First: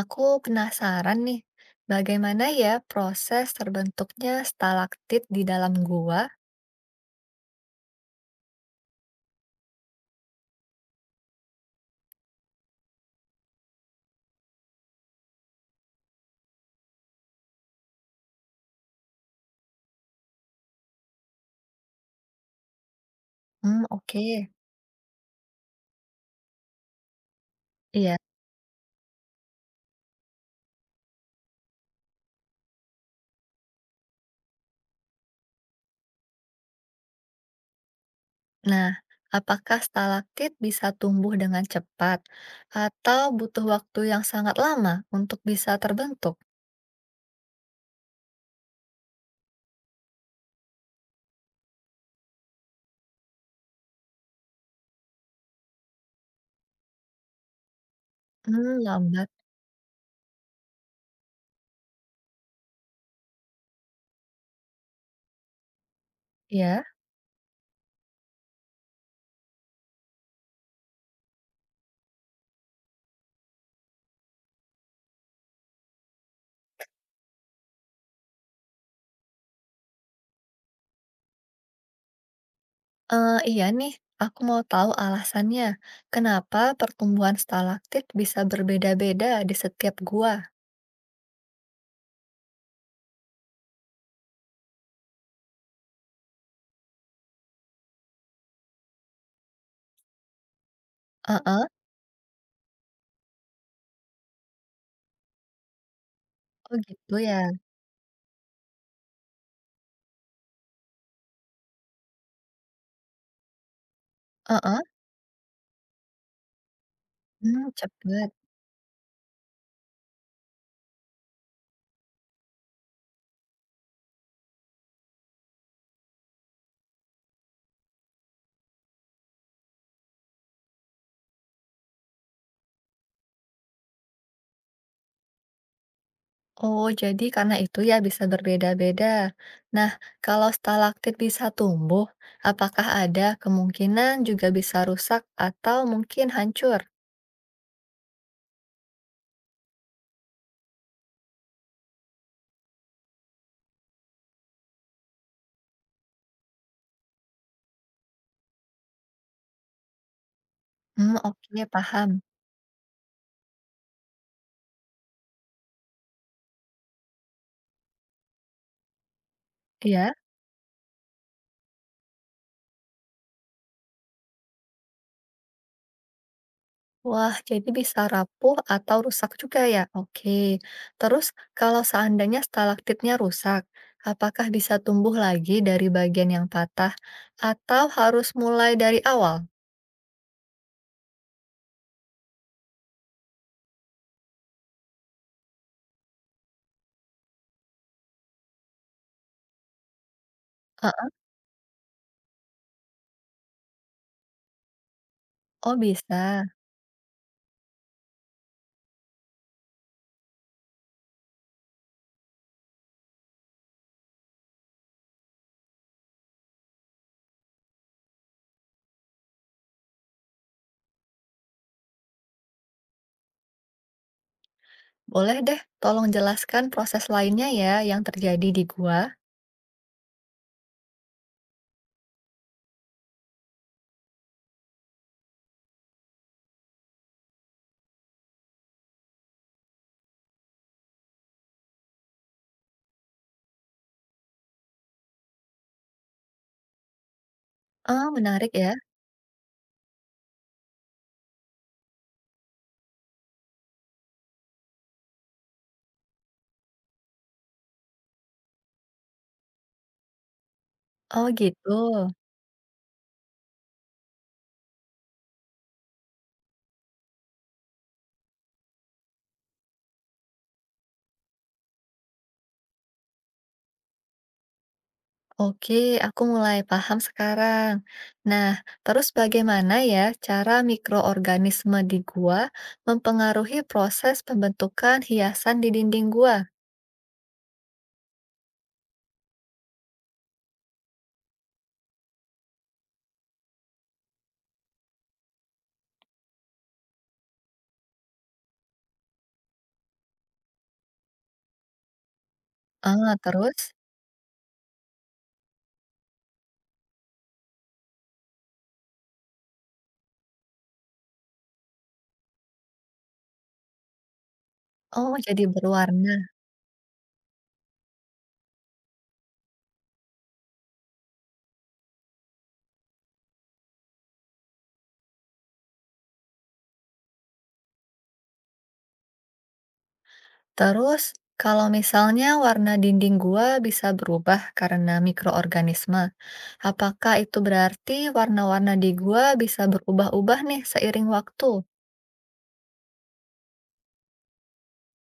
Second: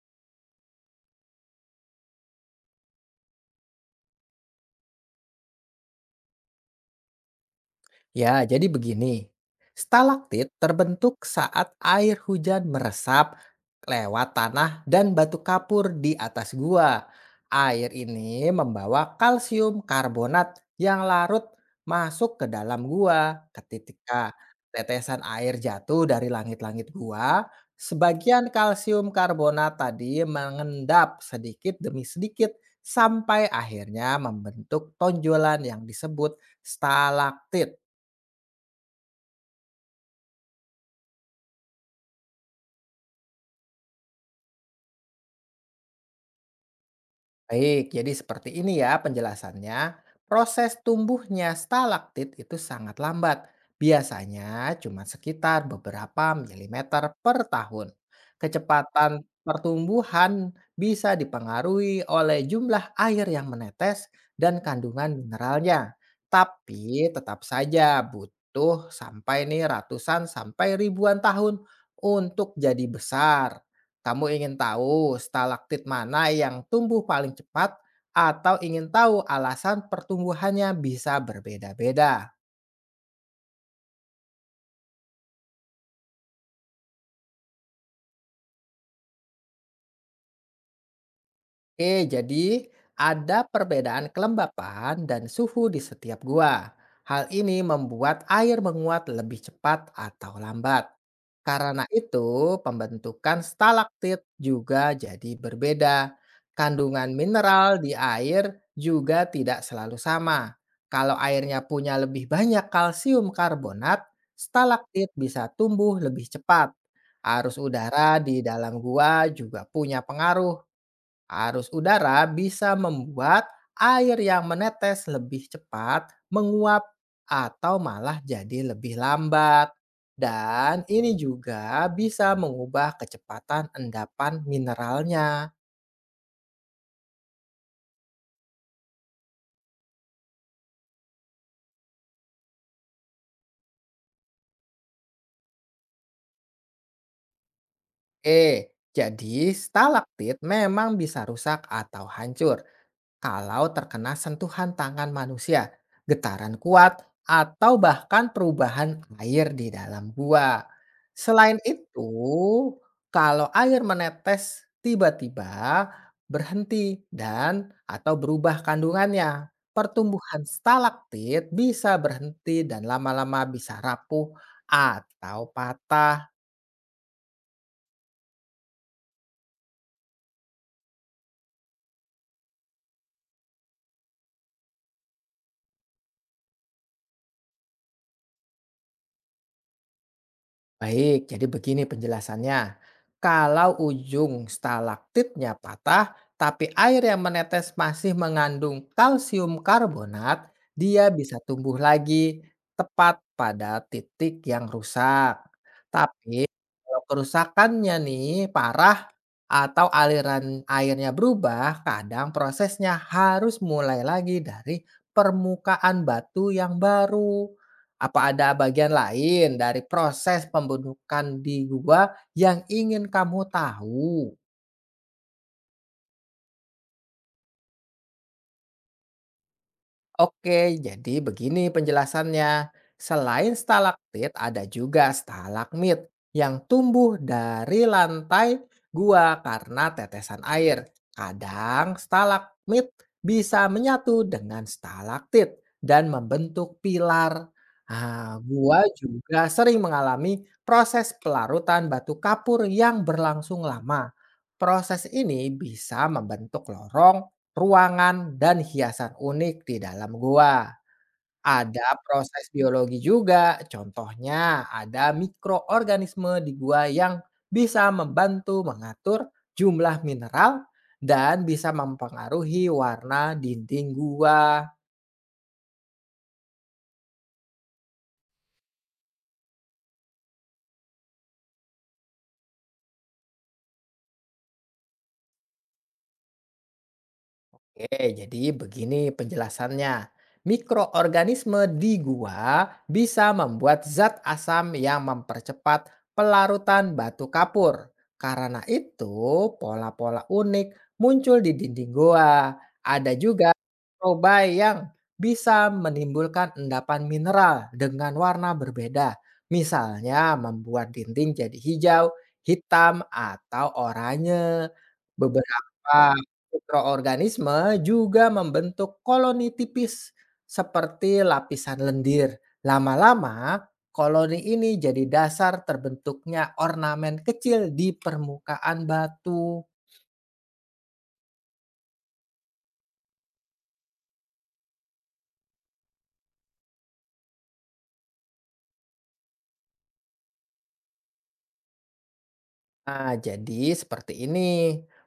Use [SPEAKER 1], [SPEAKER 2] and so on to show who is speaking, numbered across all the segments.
[SPEAKER 1] Aku penasaran nih, bagaimana ya proses terbentuknya stalaktit di dalam gua?
[SPEAKER 2] Ya, jadi begini. Stalaktit terbentuk saat air hujan meresap lewat tanah dan batu kapur di atas gua. Air ini membawa kalsium karbonat yang larut masuk ke dalam gua.
[SPEAKER 1] Hmm, oke.
[SPEAKER 2] Ketika tetesan air jatuh dari langit-langit gua,
[SPEAKER 1] Iya.
[SPEAKER 2] sebagian kalsium karbonat tadi mengendap sedikit demi sedikit sampai akhirnya membentuk tonjolan yang disebut stalaktit.
[SPEAKER 1] Nah, apakah stalaktit bisa tumbuh dengan cepat atau butuh waktu yang sangat lama untuk bisa terbentuk?
[SPEAKER 2] Baik, jadi seperti ini ya penjelasannya. Proses tumbuhnya stalaktit itu sangat lambat. Biasanya cuma sekitar beberapa milimeter per tahun.
[SPEAKER 1] Hmm,
[SPEAKER 2] Kecepatan
[SPEAKER 1] lambat.
[SPEAKER 2] pertumbuhan bisa dipengaruhi oleh jumlah air yang menetes dan kandungan mineralnya.
[SPEAKER 1] Ya.
[SPEAKER 2] Tapi tetap saja butuh sampai nih ratusan sampai ribuan tahun untuk jadi besar. Kamu ingin tahu stalaktit mana yang tumbuh paling cepat atau ingin tahu alasan pertumbuhannya bisa berbeda-beda?
[SPEAKER 1] Iya nih, aku mau tahu alasannya. Kenapa pertumbuhan stalaktit bisa berbeda-beda di setiap gua?
[SPEAKER 2] Oke, jadi ada perbedaan kelembapan dan suhu di setiap gua. Hal ini membuat air menguat lebih cepat atau lambat.
[SPEAKER 1] Heeh.
[SPEAKER 2] Karena itu, pembentukan stalaktit juga jadi berbeda.
[SPEAKER 1] Oh
[SPEAKER 2] Kandungan
[SPEAKER 1] gitu ya.
[SPEAKER 2] mineral di air juga tidak selalu sama. Kalau airnya punya lebih banyak kalsium karbonat,
[SPEAKER 1] Heeh.
[SPEAKER 2] stalaktit bisa tumbuh lebih cepat. Arus
[SPEAKER 1] Hmm,
[SPEAKER 2] udara
[SPEAKER 1] cepat.
[SPEAKER 2] di dalam gua juga punya pengaruh. Arus udara bisa membuat air yang menetes lebih cepat menguap atau malah jadi lebih lambat. Dan ini juga bisa mengubah kecepatan endapan mineralnya.
[SPEAKER 1] Oh, jadi karena itu ya bisa berbeda-beda. Nah, kalau stalaktit bisa tumbuh, apakah ada kemungkinan juga bisa rusak atau mungkin hancur?
[SPEAKER 2] Eh, jadi stalaktit memang bisa rusak atau hancur, kalau terkena sentuhan tangan manusia, getaran kuat, atau bahkan perubahan air di dalam gua.
[SPEAKER 1] Hmm,
[SPEAKER 2] Selain
[SPEAKER 1] oke,
[SPEAKER 2] itu,
[SPEAKER 1] paham.
[SPEAKER 2] kalau air menetes tiba-tiba berhenti dan atau berubah kandungannya,
[SPEAKER 1] Iya.
[SPEAKER 2] pertumbuhan stalaktit bisa berhenti dan lama-lama bisa rapuh atau patah.
[SPEAKER 1] Wah, jadi bisa rapuh atau rusak juga ya? Oke. Terus, kalau seandainya stalaktitnya rusak, apakah bisa tumbuh lagi dari bagian yang patah atau harus mulai dari awal?
[SPEAKER 2] Baik, jadi begini penjelasannya. Kalau ujung stalaktitnya patah, tapi air yang menetes masih mengandung kalsium karbonat,
[SPEAKER 1] Eh.
[SPEAKER 2] dia bisa tumbuh lagi tepat pada titik yang rusak.
[SPEAKER 1] Oh, bisa.
[SPEAKER 2] Tapi kalau kerusakannya nih parah atau aliran airnya berubah, kadang prosesnya harus mulai lagi dari permukaan batu yang baru. Apa ada bagian lain dari proses pembentukan di gua yang ingin kamu tahu?
[SPEAKER 1] Boleh deh, tolong jelaskan proses lainnya ya yang terjadi di gua.
[SPEAKER 2] Oke, jadi begini penjelasannya. Selain stalaktit, ada juga stalagmit yang tumbuh dari lantai gua karena tetesan air. Kadang stalagmit bisa menyatu dengan stalaktit dan membentuk pilar.
[SPEAKER 1] Oh,
[SPEAKER 2] Ah,
[SPEAKER 1] menarik ya.
[SPEAKER 2] gua juga sering mengalami proses pelarutan batu kapur yang berlangsung lama. Proses ini bisa membentuk lorong, ruangan, dan hiasan unik di dalam gua.
[SPEAKER 1] Oh, gitu.
[SPEAKER 2] Ada proses biologi juga, contohnya ada mikroorganisme di gua yang bisa membantu mengatur jumlah mineral dan bisa mempengaruhi warna dinding gua.
[SPEAKER 1] Oke, aku mulai paham sekarang. Nah, terus bagaimana ya cara mikroorganisme di gua mempengaruhi proses pembentukan hiasan di dinding gua?
[SPEAKER 2] Oke, jadi begini penjelasannya. Mikroorganisme di gua bisa membuat zat asam yang mempercepat pelarutan batu kapur. Karena itu, pola-pola unik muncul di dinding gua. Ada
[SPEAKER 1] Ah,
[SPEAKER 2] juga
[SPEAKER 1] terus?
[SPEAKER 2] mikroba yang bisa menimbulkan endapan mineral dengan warna berbeda. Misalnya membuat dinding jadi hijau, hitam, atau oranye.
[SPEAKER 1] Oh, jadi
[SPEAKER 2] Beberapa
[SPEAKER 1] berwarna.
[SPEAKER 2] mikroorganisme juga membentuk koloni tipis seperti lapisan lendir. Lama-lama, koloni ini jadi dasar terbentuknya ornamen kecil di permukaan batu.
[SPEAKER 1] Terus, kalau misalnya warna dinding gua bisa berubah karena mikroorganisme, apakah itu berarti warna-warna di gua bisa berubah-ubah nih seiring waktu?
[SPEAKER 2] Nah, jadi seperti ini.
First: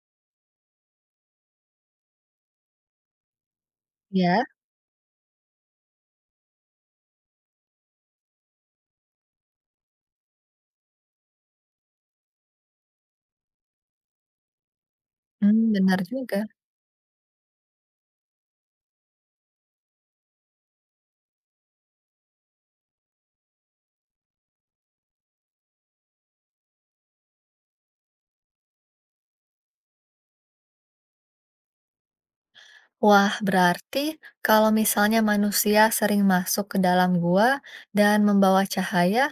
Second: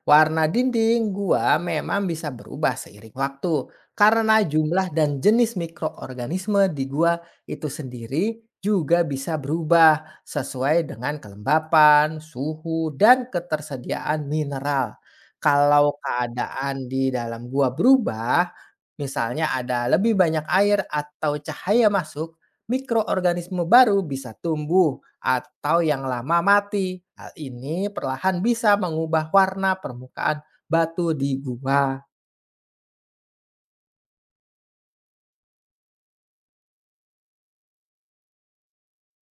[SPEAKER 2] Warna dinding gua memang bisa berubah seiring waktu karena
[SPEAKER 1] Ya,
[SPEAKER 2] jumlah dan jenis mikroorganisme di gua itu sendiri juga bisa berubah sesuai dengan kelembapan, suhu, dan ketersediaan mineral.
[SPEAKER 1] hmm,
[SPEAKER 2] Kalau
[SPEAKER 1] benar juga.
[SPEAKER 2] keadaan di dalam gua berubah, misalnya ada lebih banyak air atau cahaya masuk, mikroorganisme baru bisa tumbuh atau yang lama mati. Hal ini perlahan bisa mengubah warna permukaan batu di gua.
[SPEAKER 1] Wah, berarti kalau misalnya manusia sering masuk ke dalam gua dan membawa cahaya,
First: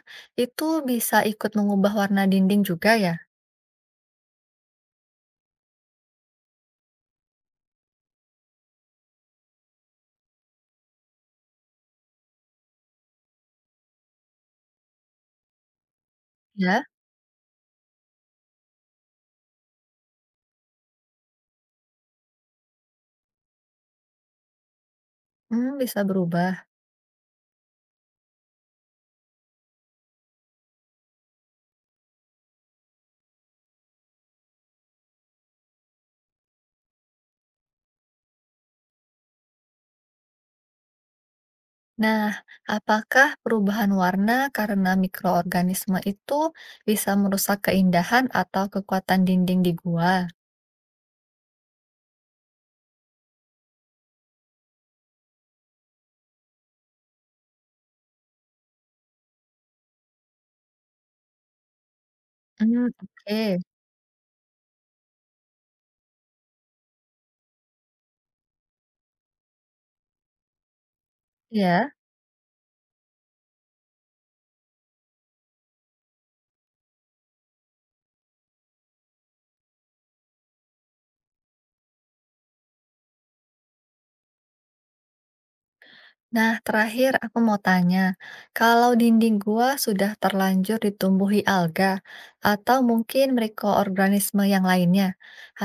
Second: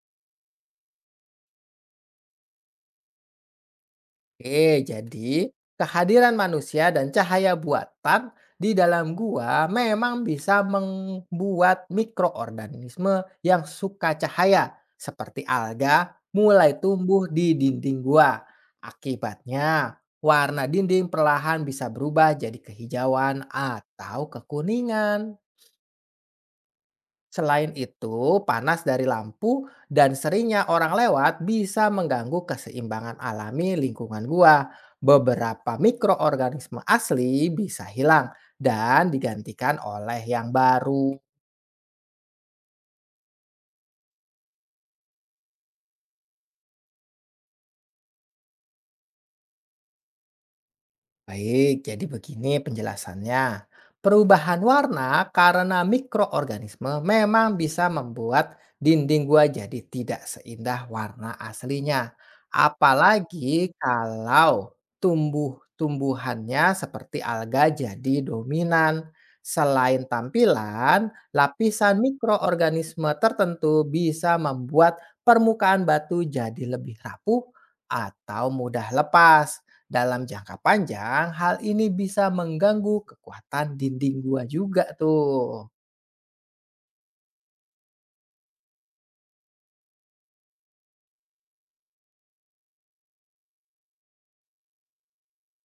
[SPEAKER 1] itu bisa ikut mengubah warna dinding juga ya?
[SPEAKER 2] Oke, jadi kehadiran manusia dan cahaya buatan di dalam gua memang bisa membuat mikroorganisme yang suka cahaya seperti alga mulai
[SPEAKER 1] Ya,
[SPEAKER 2] tumbuh di dinding gua. Akibatnya, warna dinding perlahan bisa berubah jadi kehijauan atau kekuningan.
[SPEAKER 1] hmm, bisa berubah.
[SPEAKER 2] Selain itu, panas dari lampu dan seringnya orang lewat bisa mengganggu keseimbangan alami lingkungan gua. Beberapa mikroorganisme asli bisa hilang dan digantikan oleh yang baru.
[SPEAKER 1] Nah, apakah perubahan warna karena mikroorganisme itu bisa merusak keindahan atau kekuatan dinding di gua?
[SPEAKER 2] Baik, jadi begini penjelasannya. Perubahan warna karena mikroorganisme memang bisa membuat dinding gua jadi tidak seindah warna aslinya.
[SPEAKER 1] Hmm, oke.
[SPEAKER 2] Apalagi kalau tumbuh-tumbuhannya seperti alga jadi dominan. Selain tampilan,
[SPEAKER 1] Ya.
[SPEAKER 2] lapisan mikroorganisme tertentu bisa membuat permukaan batu jadi lebih rapuh atau mudah lepas. Dalam jangka panjang, hal ini bisa mengganggu kekuatan dinding gua juga tuh.
[SPEAKER 1] Nah, terakhir aku mau tanya, kalau dinding gua sudah terlanjur ditumbuhi alga atau mungkin mikroorganisme yang lainnya,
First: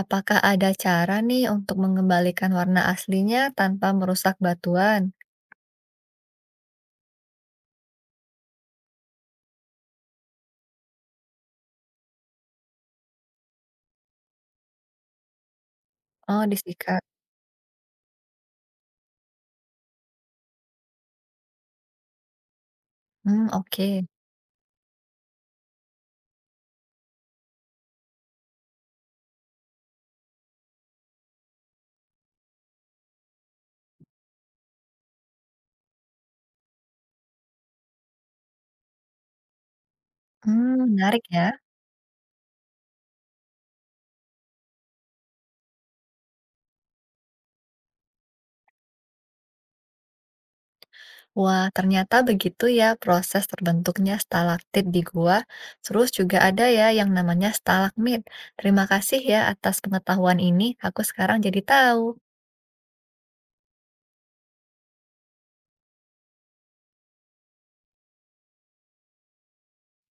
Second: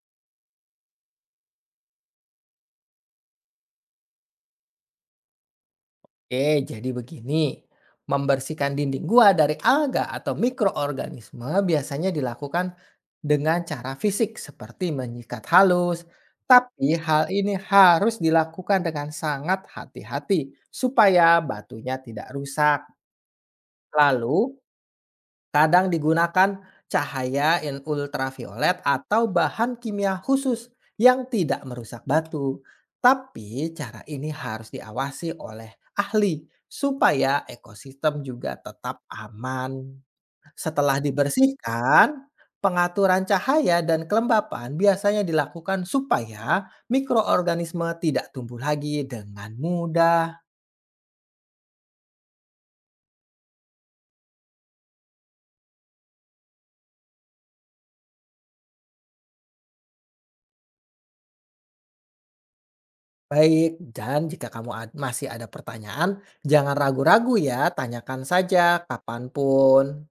[SPEAKER 1] apakah ada cara nih untuk mengembalikan warna aslinya tanpa merusak batuan?
[SPEAKER 2] Oke, jadi begini. Membersihkan dinding gua dari alga atau mikroorganisme biasanya dilakukan dengan cara fisik seperti menyikat halus.
[SPEAKER 1] Oh,
[SPEAKER 2] Tapi
[SPEAKER 1] disikat.
[SPEAKER 2] hal ini harus dilakukan dengan sangat hati-hati supaya batunya tidak rusak.
[SPEAKER 1] Hmm, oke.
[SPEAKER 2] Lalu kadang digunakan cahaya in ultraviolet atau bahan kimia khusus yang tidak merusak batu. Tapi cara ini harus diawasi oleh ahli supaya ekosistem juga tetap aman.
[SPEAKER 1] Hmm,
[SPEAKER 2] Setelah
[SPEAKER 1] menarik ya.
[SPEAKER 2] dibersihkan, pengaturan cahaya dan kelembapan biasanya dilakukan supaya mikroorganisme tidak tumbuh lagi dengan mudah.
[SPEAKER 1] Wah, ternyata begitu ya proses terbentuknya stalaktit di gua. Terus juga ada ya yang namanya stalagmit. Terima kasih ya atas pengetahuan ini. Aku sekarang jadi tahu.
[SPEAKER 2] Baik, dan jika kamu masih ada pertanyaan, jangan ragu-ragu ya, tanyakan saja kapanpun.